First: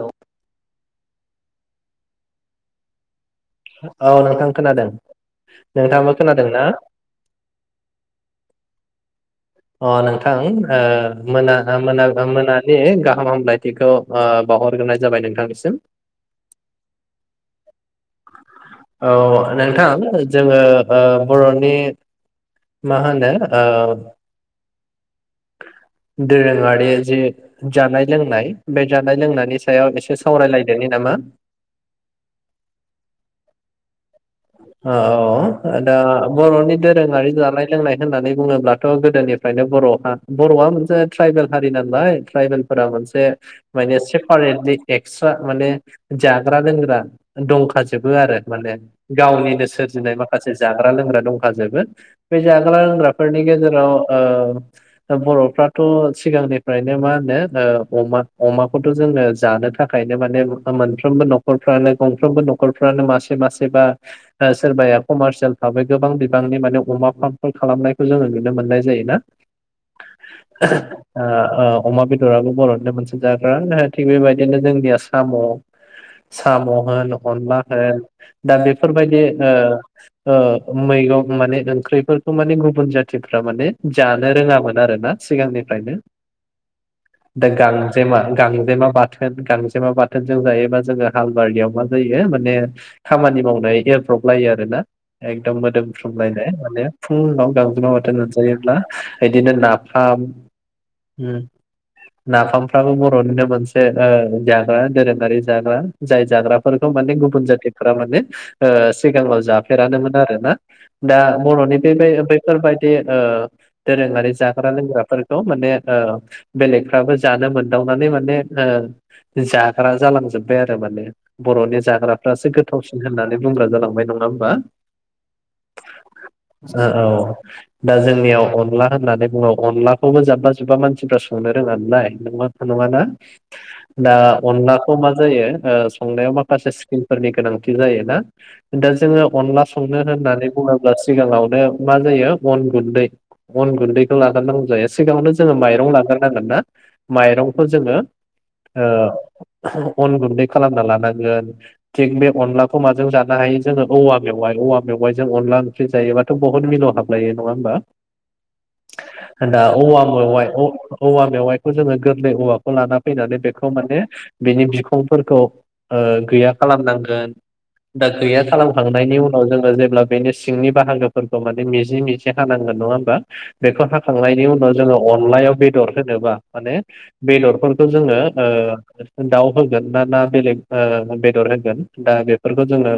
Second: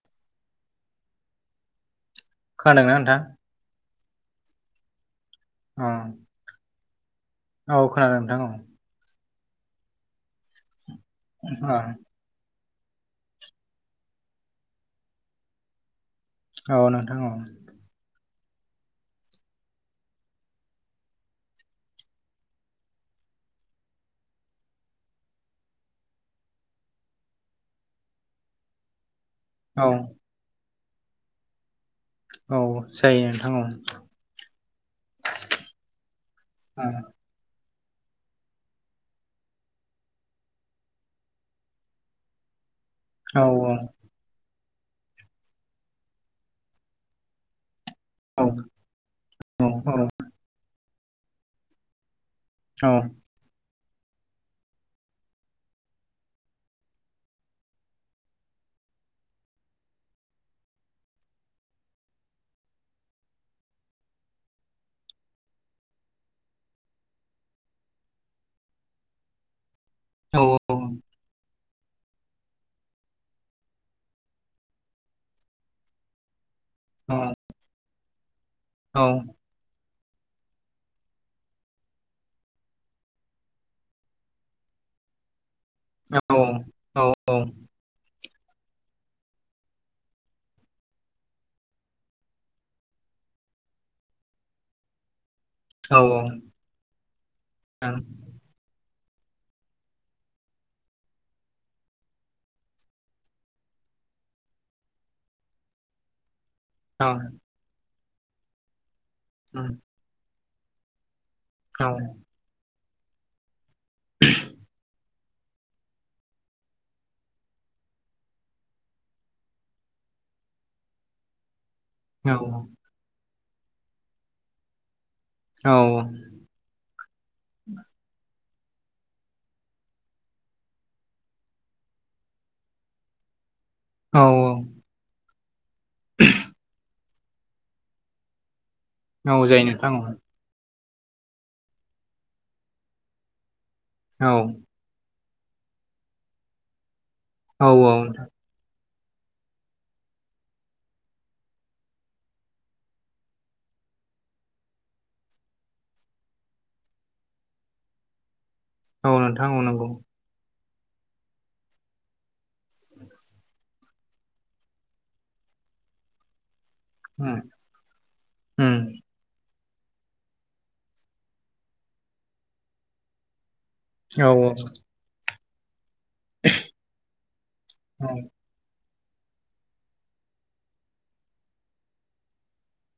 औ खोनादोंना नोंथां? औ नोंथां खोनादों नोंथां नोंथांङाबो खोनादों ना? औ खोनादों नोंथां औ। अ नोंथां ओ मोना मोना मोना। गाहाम हामलायथिखौ ओ बावहरग्रोनाय जाबाय नोंथांनिसिम औ नोंथां औ। औ नोंथां जोङो ओ बरनि माहोनो ओ दोरोंङारि जि जानाय लोंनाय बे जा थानाय लोंनायनि औ सायाव एसे सावरायलायदोनि नामा? औ जायो नोंथां औ औ दा बरनि दोरोंङारि जानाय लोंनाय होननानै बुङोब्लाथ गोदोनिफ्रायनो बर बरआ मोनसे ट्राइबेल हारि नालाय ट्राइबेल फोर मोनसे औ माने सेपारेटलि एक्सट्रा माने जाग्रा लोंग्रा दंखाजोबो आरो औ माने। गावनिनो औ सोरजिनाय माखासे जाग्रा लोंग्रा दंखाजोबो बे जाग्रा औ लोंग्राफोरनि गेजेराव औ ओ दा बरफ्रोथ सिगांनिफ्रायनो मा होनो ओ अमा अमा। थ जोङो जानो थाखायनो माने मोनफ्रोमबो नखरफ्रानो गंफ्रोमबो नखरफ्रानो मासे मासे बा सोरबाया कमारसियेल भाबै गोबां बिबांनि माने अमा फार्मफोर खालामनायखौ जोङो नुनो मोननाय जायो। [unintelligible] औ ओ औ अमा बेदराबो बरनिनो मोनसे जाग्रा थिग बेबायदिनो जोंनिया साम साम होन अनला औ होन दा बेफोरबायदि ओ, ओ मैगं माने ओंख्रिफोरखौ माने गुबुन जाथिफ्रा माने जानो रोंङामोन। आरोना सिगांनिफ्रायनो औ औ दा जायो गांजेमा गांजेमा बाथोन गांजेमा बाथोन जों जायोबा जोङो हालबारियाव मा जायो माने खामानि मावनो। [unintelligible] लायो आरोना। एकदम मोदोमफ्रुलायनाय माने फुंङाव नोंथां गांजेमा बाथोन मोजायोब्ला बिदिनो नाफाम नाफामफ्राबो बर'निनो मोनसे जाग्रा दोरोङारि जाग्रा, जाय जाग्रा फोरखौ माने गुबुन जाथिफोरा माने सिगाङाव औ जाफेरानोमोन आरो ना दा बर'नि बे बेैफोरबायदि दोरोङारि जाग्रा लोंग्रा। माने बेलेगफ्राबो जानो मोनदावनानै माने जाग्रा जालां जोबबाय आरो माने बर'नि जाग्राफ्रासो गोथावसिन होननानै बुंग्रा जालांबाय नङा होमबा? औ ओ औ दा जोंनियाव अनला होननानै बुङो अनदलाखौबो जाब्बा जुब्बा मानसिफ्रा संनो रोङा नालाय नङा नङाना। दा अनलाखौ मा जायो संनायाव माखासे स्किलफोरनि गोनांथि जायोना। दा जोङो अनला संनो होननानै बुनांगौ सिगाङावनो मा जायो अन गुन्दै अन गुन्दैखौ लाग्रोनो नांगौ जायो सिगांङावनो जोंङो माइरं लाग्रोनो नांगोन ना, माइरंखौ औ जोङो अन गुन्दै खालामना लानांगोन थिग बे अनलाखौ माजों जा नो हायो जोङो औवा मेवाइ औवा मेवाइजों अनला ओंख्रि जायोबाथ' बहुद मिलौ हाबलायो, नङा होमबा? औ नोंथां औ ना नंगौ औवा मेवाय औवा मेवाइखौ जोङो गोरलै औवाखौ लाना फैनानै बेखौ माने बिनि बिखंफोरखौ गैया औ खालामनांगोन दा गैया औ खालामखांनायनि उनाव जोङो जेब्ला बेनि सिंनि बाहागोफोरखौ माने मिजि मिजि हानांगोन नङा होमबा? बेखौ औ हाखांनायनि उनाव जोङो अनलायाव बेदर होनोबा माने बेदरफोरखौ जोङो दाउ होगोन ना ना बेलेग बेदर होगोन दा बेफोरखौ जोङो।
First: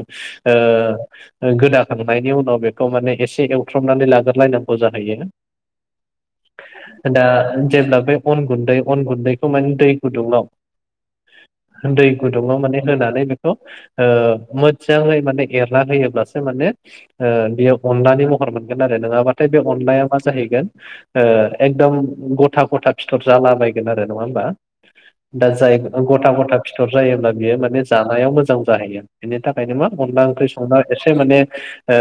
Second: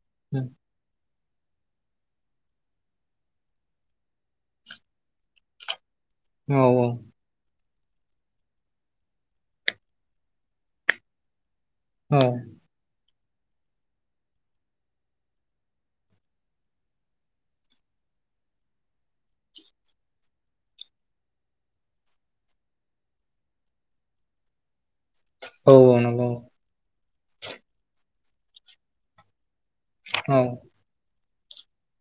ओ गोदाखांनायनि उनाव बेखौ माने एसे एवथ्रबनानै लाग्रोलायनांगौ जाहैयो औ दा जेब्ला बे अन गुन्दै अन गुन्दैखौ माने दै गुदुङाव दै औ गुदुङाव माने होनानै बेखौ ओ मोजाङै माने एरना होयोब्लासो माने ओ बेयो अनलानि महर मोनगोन आरो नङाबाथ बे अनलाया मा जाहैगोन ओ एकदम गथा गथा फिथर जालाबायगोन आरो नङा होमबा? दा औ जाय गथा नंगौ गथा फिथर जायोब्ला बियो माने जानायाव मोजां जाहैयो बेनि था खायनो मा अनला औ ओंख्रि संब्ला एसे माने ओ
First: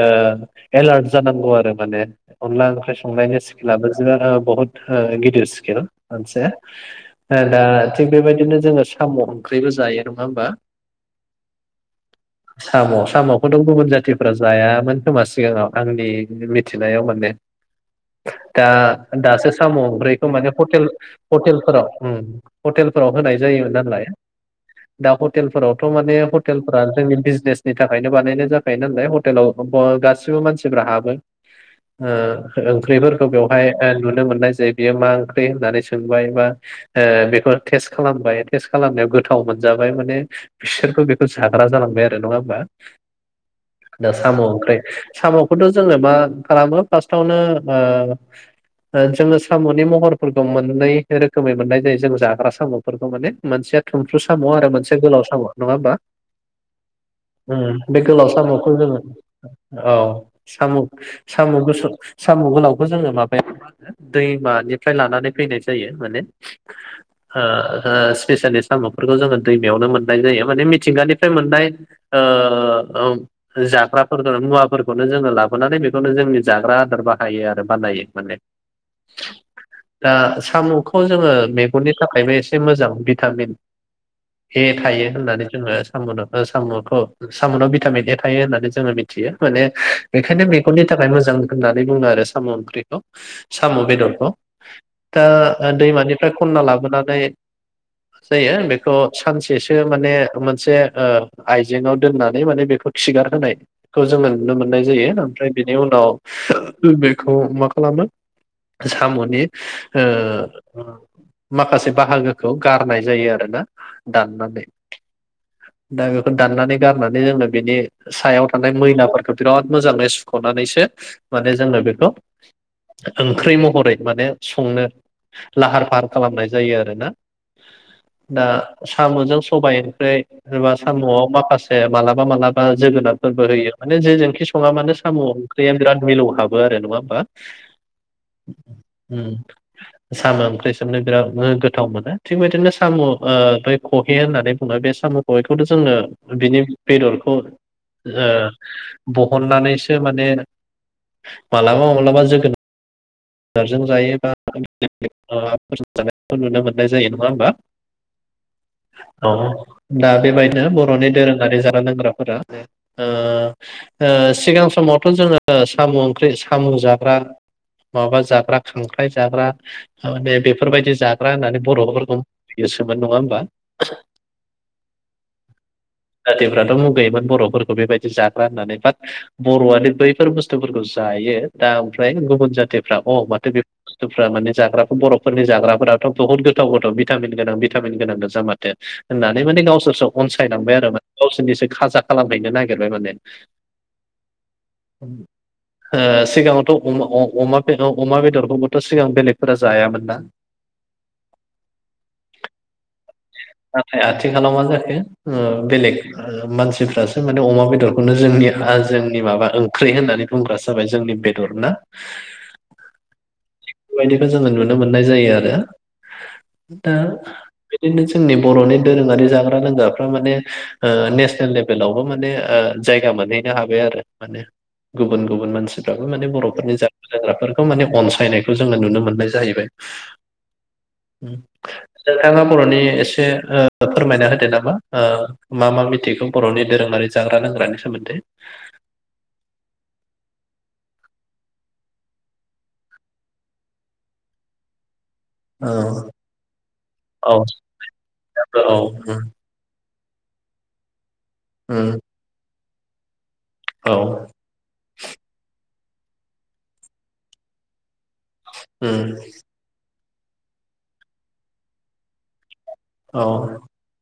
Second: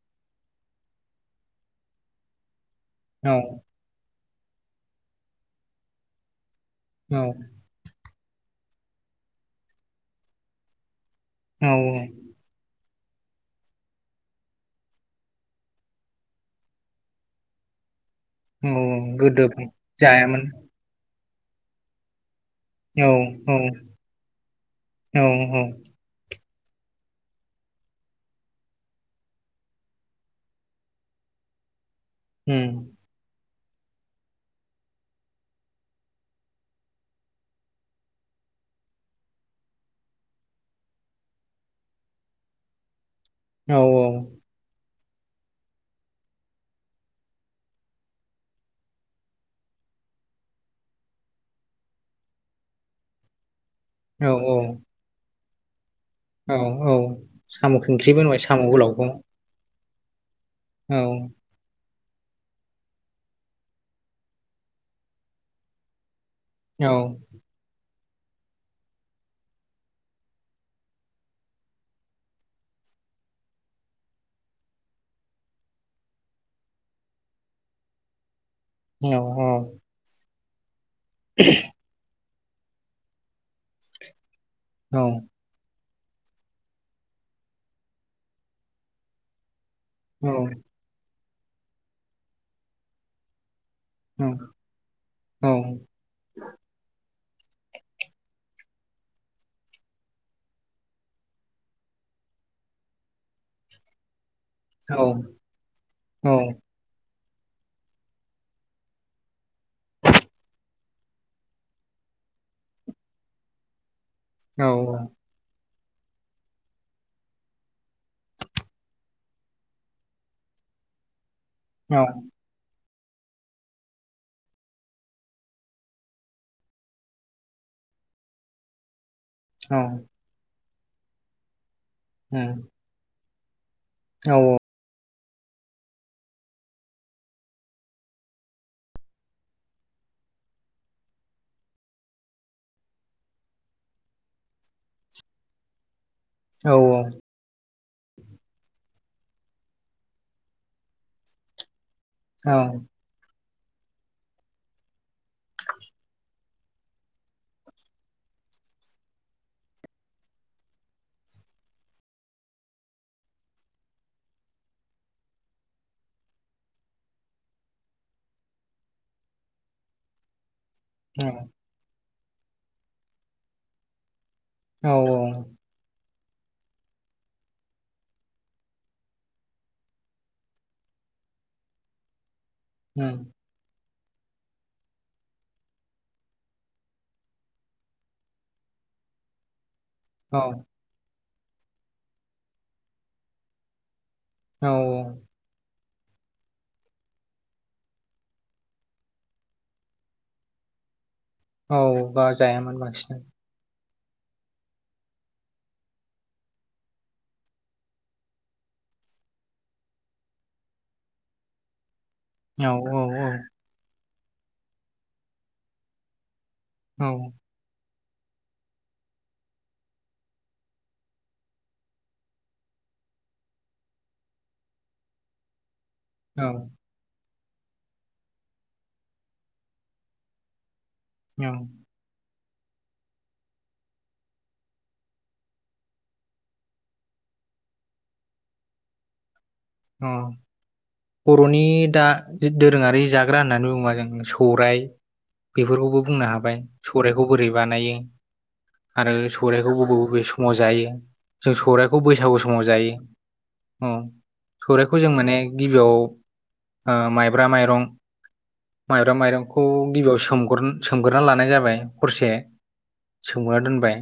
एलार्ट जानांगौ आरो माने अनला ओंख्रि संनायनि स्किलाबो [unintelligible] बहुत ओ गिदिर स्किल मोनसे औ दा थिग बेबायदिनो जोङो साम' ओंख्रिबो जायो नङा होमबा? औ औ साम' साम'खौथ' गुबुन जाथिफ्रा जायामोन खोमा सिगाङाव आंनि मिथिनायाव माने दा औ गोदो दासो साम' ओंख्रैखौ जायामोन माने हटेल हटेलफोराव औ हटेलफोराव होनाय औ जायोमोन नालाय दा औ हटेलफोरावथ' माने [unintelligible] जोंनि बिजनेसनि थाखायनो बानायनाय जाखायो नालाय हटेलाव गासिबो मानसिफ्रा हाबो। उम ओ ओंख्रिफोरखौ बेव हाय ओ नुनो मोननाय जायो बियो मा ओंख्रि होननानै सोंबाय बा ओ बेखौ टेस्ट खालामबाय टेस्ट खालामनायाव गोथाव मोनजाबाय माने बिसोरबो बेखो जाग्रा जालांबाय आरो नङा होमबा औ दा साम' ओंख्रै साम'खौथ' जोङो मा खालामो फार्स्टावनो ओ जोङो साम'नि महरफोरखौ मोननै रोखोमै मोननाय जायो जों जाग्रा साम'फोरखौ माने मोनसेया थुमफ्रु औ साम' आरो मोनसे गोलाव साम' नङा होमबा? औ औ साम' उम बे ओंख्रिबो गोलाव होनबाय साम' साम'खौ जोङो गोलावखौ औ साम' औ साम' गुसुं साम' गोलावखौ जोङो माबायाव मा होनो दैमानिफ्राय लानानै फैनाय जायो माने औ ओ स्पेसियेलि साम'फोरखौ जोङो दैमायावनो मोननाय जायो माने मिथिंगानिफ्राय मोननाय ओ ओम जाग्राफोरखौ मुवाफोरखौनो जोङो लाबोनानै बेखौनो जोंनि जाग्रा आदार बाहायो आरो बानायो माने औ दा साम'खौ जोङो मेगननि थाखायबो एसे मोजां भिटामिन ए औ थायो होननानै जोङो साम'नो ओ साम'खौ साम'नाव भिटामिन ए थायो होननानै जोङो मिथियो माने औ बेखायनो मेगननि थाखाय मोजां होननानै बुङो आरो साम' ओंख्रिखौ। साम' औ बेदरखौ उम दा औ दैमानिफ्राय खनना लाबोनानै जायो बेखौ सानसेसो माने मोनसे ओ आइजेङाव दोननानै माने बेखौ खिगार होनायखौ जोङो नुनो मोननाय औ औ जायो ओमफ्राय बेनि उम औ उम औ उनाव बेखौ मा खालामो साम'नि ओ माखासे बाहागोखौ गारनाय जायो आरोना दाननानै। दा बेखौ दाननानै गारनानै जोङो बेनि सायाव थानाय मैलाफोरखौ बिराद मोजाङै सुख'ना नै सो माने जोङो बेखौ ओंख्रै महरै माने संनो लाहार फाहार खालामनाय जायो आरोना। दा साम'जों सबाइ ओमफ्राय एबा साम'आव माखासे मालाबा मालाबा जोगोनारफोरबो होयो माने जेजोंखि सङा मानो साम' ओंख्रिया बिराद मिलौ हाबो आरो नङा होमबा? [inaudible] उम साम' ओंख्रि सोबनो बिराद गोथाव मोनो थिग बिदिनो साम' ओ [unintelligible] [unintelligible] होननानै बुङो बे साम' कहेखौथ' जोङो बिनि बेदरखौ बहननानैसो माने मालाबा मालाबा जोगोनार जों जायोबा फोरजों जानायखौ नुनो मोननाय जायो नङा होमबा। [inaudible] औ दा बेबायदिनो बर'नि दोरोङारि जाग्रा लोंग्राफोरा सिगां समावथ' जोङो साम' ओंख्रि साम' जाग्रा माबा जाग्रा खांख्राय जाग्रा बेफोरबायदि जाग्रा होननानै बर'फोरखौ बासियोमोन नङा होमबा? औ औ जाथिफ्राथ' मुगैयोमोन बर'फोरखौ बेबायदि जाग्रा होननानै बाट बर'आनो बैफोर बुस्थुफोरखौ जायो दा ओमफ्राय गुबुन जाथिफ्रा अ माथो गोथाव बुस्थुफ्रा माने जाग्रा बर'फोरनि जाग्राफोराथ' बहुत गोथाव गोथाव भिटामिन गोनां भिटामिन गोनां गोजा माथो होननानै माने गावसोरसो औ अनसायलांबाय आरो माने। गावसोरनिसो खाजा खालामहैनो नागिरबाय माने औ औ सिगाङावथ' अमा बेदरखौबोथ' सिगां बेलेगफोरा जायामोन ना? [inaudible] औ जायामोन बांसिनानो नाथाय आथिखालाव मा जाखो बेलेग मानसिफ्रासो माने अमा बेदरखौनो जोंनिखा जोंनि माबा ओंख्रि होननानै बुंग्रा जाबाय जोंनि बेदर ना औ औ औ बेबायदिखौ जोङो नुनो मोननाय जायो आरो दा औ बिदिनो जोंनि बर'नि दोरोङारि जाग्रा लोंग्राफ्रा माने नेसनेल लेभेलावबो माने जायगा मोनहैनो हाबाय आरो माने गुबुन गुबुन मानसिफ्राबो मान औ बर'फोरनि जाग्रा लोंग्राफोर खौ माने अनसायनायखौ जोङो नुनो मोननाय जाहैबाय। नोंथाङा बर'नि एसे एसे फोरमायना होदो नामा मा मा मिथिगौ बर'नि दोरोङारि जाग्रा लोंग्रानि सोमोन्दै। [inaudible] औ औ। बर'नि दा दोरोङारि जाग्रा होननानै बुङोबा जों सौराय औ बेफोरखौबो बुंनो हाबाय सौराइखौ औ बोरै बानायो साफ्रा औ आरो उम सौराइखौ बबे बबे समाव जायो जों सौराइखौ बैसागु समाव जायो। औ। सौराइखौ जों माने गिबियाव ओ माइब्रा माइरं माइब्रा उम माइरंखौ गिबियाव सोमग्रो सोमग्रोनानै लानाय जाबाय हरसे औ सोमना दोनबाय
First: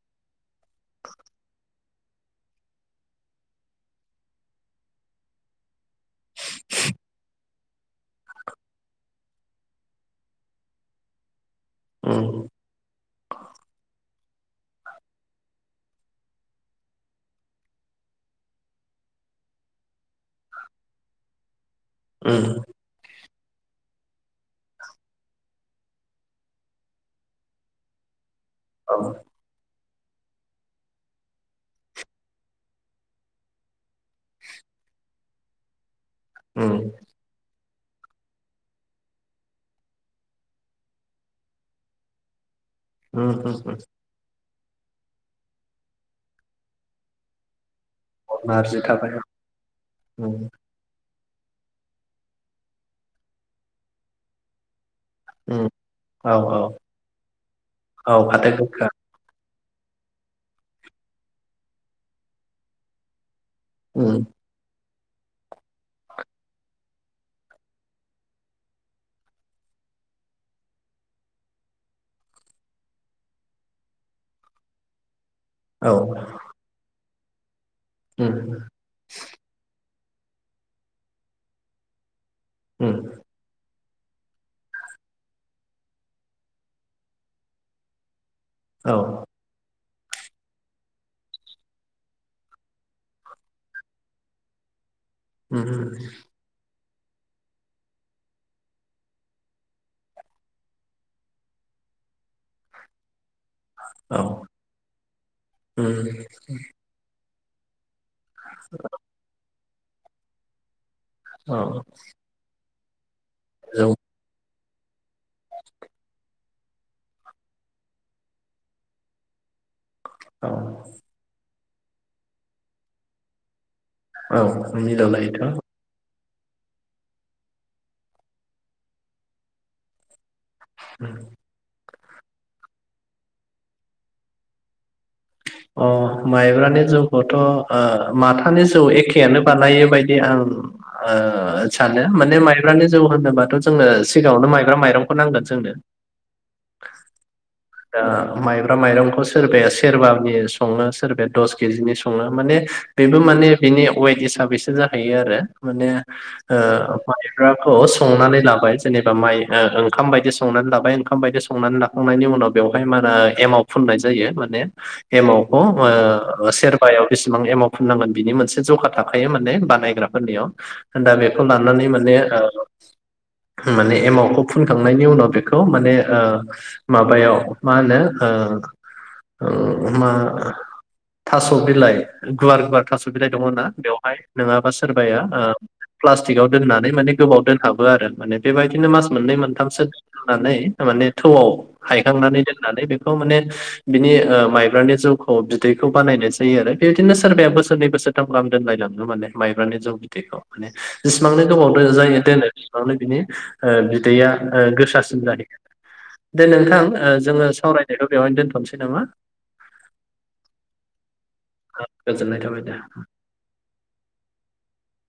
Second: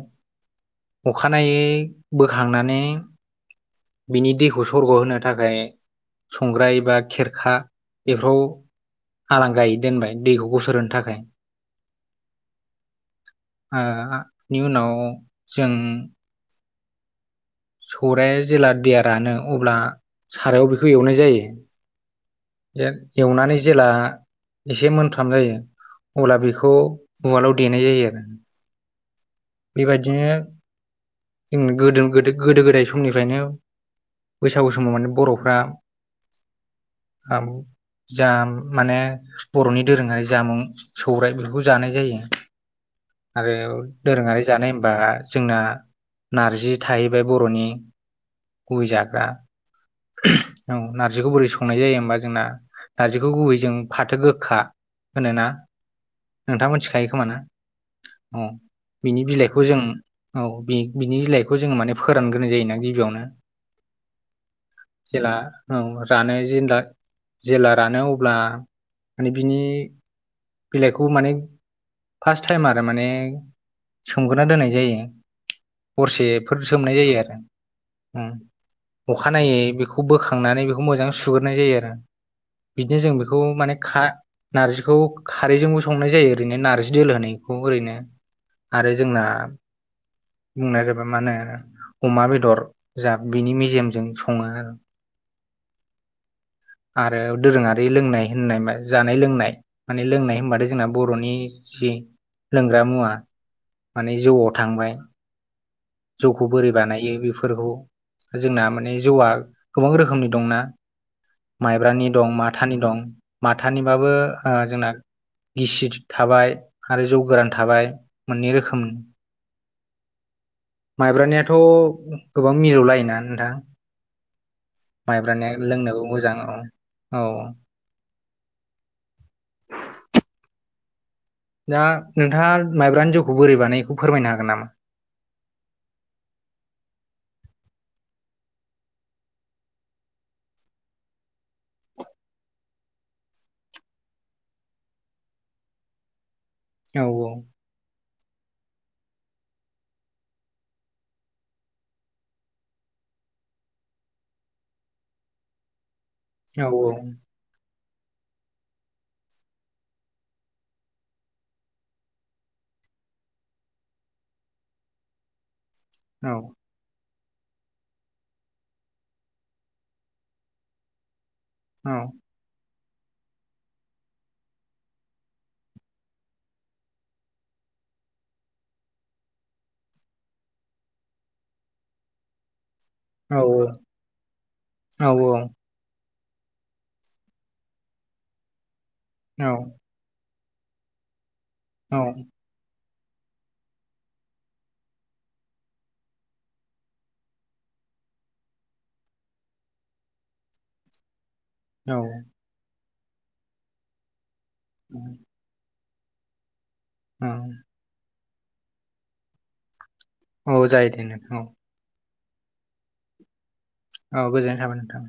अखानायै बोखांनानै बिनि दैखौ सरग' होनो थाखाय संग्राय बा खेरखा बेफोराव हालां गायै दोनबाय दैखौ गसोर होनो थाखाय। उम ओ बेनि उनाव जों सौरायाया जेला दैया रानो अब्ला सारायाव बेखौ एवनाय जायो। ओम। जे एवनानै जेला एसे मोनफ्राम जायो अब्ला बेखौ उवालाव देनाय जायो आरो औ। बेबायदिनो जों गोदो गोदो गोदो गोदाय समनिफ्रायनो बैसागु समाव माने बर'फ्रा उम खाम जा माने बर'नि दोरोङारि जामुं सौराइ बेफोरखौ जानाय जायो। उम आरो उम दोरोङारि जानाय होमबा जोंना नारजि थाहैबाय बर'नि औ नारजि गुबै थाबाय औ जाग्रा ओम औ नारजिखौ बोरै संनाय जायो होमबा जोंना नारजिखौ गुबै जों फाथो गोखा होनोना उम औ औ नोंथाङा मोनथिखायो खोमा ना औ अ फाथो गोखा बिनि बिलाइ खौ जों औ बि बिनि बिलाइखौ जों माने फोरानग्रोनानाय जायोना गिबियावनो ओं जेला औ रानो जिनला जेला रानो अब्ला माने बिनि बिलाइखौ माने फार्स्ट टाइम आरो माने सोमग्रोना दोननाय जायो हरसेफोर सोमनाय जायो आरो उम अखानायै ओम बेखौ बोखांनानै बेखौ मोजां सुग्रोनाय जायो आरो उम बिदिनो जों बेखौ माने खा नारजिखौ खारैजोंबो संनाय जायो ओरैनो नार्जि दोलो होनो इखौ ओरैनो आरो औ जोंना उम बुंनाया जाबाय मा होनो अमा बेदर जा बिनि मेजेमजों सङो ओम आरो दोरोङारि लोंनाय होननाय मा जानाय लोंनाय माने लोंनाय होनबाथाय जोंना बर'नि जि लोंग्रा मुवा औ माने जौआव थांबाय उम जौखौ बोरै बानायो बे फोरखौ जोंना माने जौआ गोबां रोखोमनि दंना औ माइब्रानि दं माथानि दं जौ माथानिबाबो ओ जोंना गिसि थाबाय आरो जौ गोरान थाबाय मोननै रोखोमनि औ माइब्रानियाथ' गोबां मिलौलायोना नोंथां औ मिलौलायोथ' माइब्रानिया उम लोंनोबो मोजां औ औ ओं दा नोंथाङा माइब्रानि जौखौ बोरै बानाय बेखौ फोरमायनो हागोन नामा अ माइब्रानि जौखौथ' ओ माथानि जौ एखेयानो बानायो बायदि आं ओ सानो माने माइब्रानि जौ होनोबाथ' जोंङो सिगाङावनो माइब्रा माइरंखौ नांगोन सोंदो औ ओ माइब्रा माइरंखौ सोरबाया सेरबानि सङो सोरबाया दस केजिनि संङो माने बेबो माने बिनि अेड हिसाबैसो जाहैयो आरो माने औ ओ माइब्रा खौ संनानै लाबाय जेनेबा माइ ओंखाम बायदि संनानै लाबाय ओंखाम बायदि संनानै लाखांनायनि उनाव बेयावहाय मा होनो एमाव फुननाय जायो माने एमावखौ औ ओ सेरबायाव बेसेबां एमाव फुनांगोन बिनि मोनसे जखा थाखायो माने बानायग्राफोरनियाव दा बे खौ फोननानानै माने ओ माने एमावखौ फुनखांनायनि उनाव बेखौ माने ओ माबायाव मा होनो ओ उम मा थास' बिलाइ गुवार गुवार थास' बिलाय औ दंङोना बेवहाय नंङाबा सोरबाया ओ प्लास्टिकआव दोननानै माने गोबाव दोनहाबो आरो माने बेबायदिनो मास मोननै औ मोनथामसो नानै माने थौआव हायखांनानै नै बेखौ माने बिनि ओ माइब्रानि जौखौ बिदैखौ बानायनाय जायो आरो बेबायदिनो सोरबाया बोसो नै बोसोरथाम गाम दोनलायलाङो माने माइब्रानि जौ बिदैखौ माने जो सिबांनो गोबाव औ जायो दोनो बेसेबांनो बिनि ओ बिदैया गोसासिन जाहैयो दे नोंथां जोंङो सावरायनायखौ बेवहायनो दोनथ'नोसै नामा औ जायो दे नोंथां औ गोजोननाय थाबाय दे औ गोजोननाय थाबाय नोंथां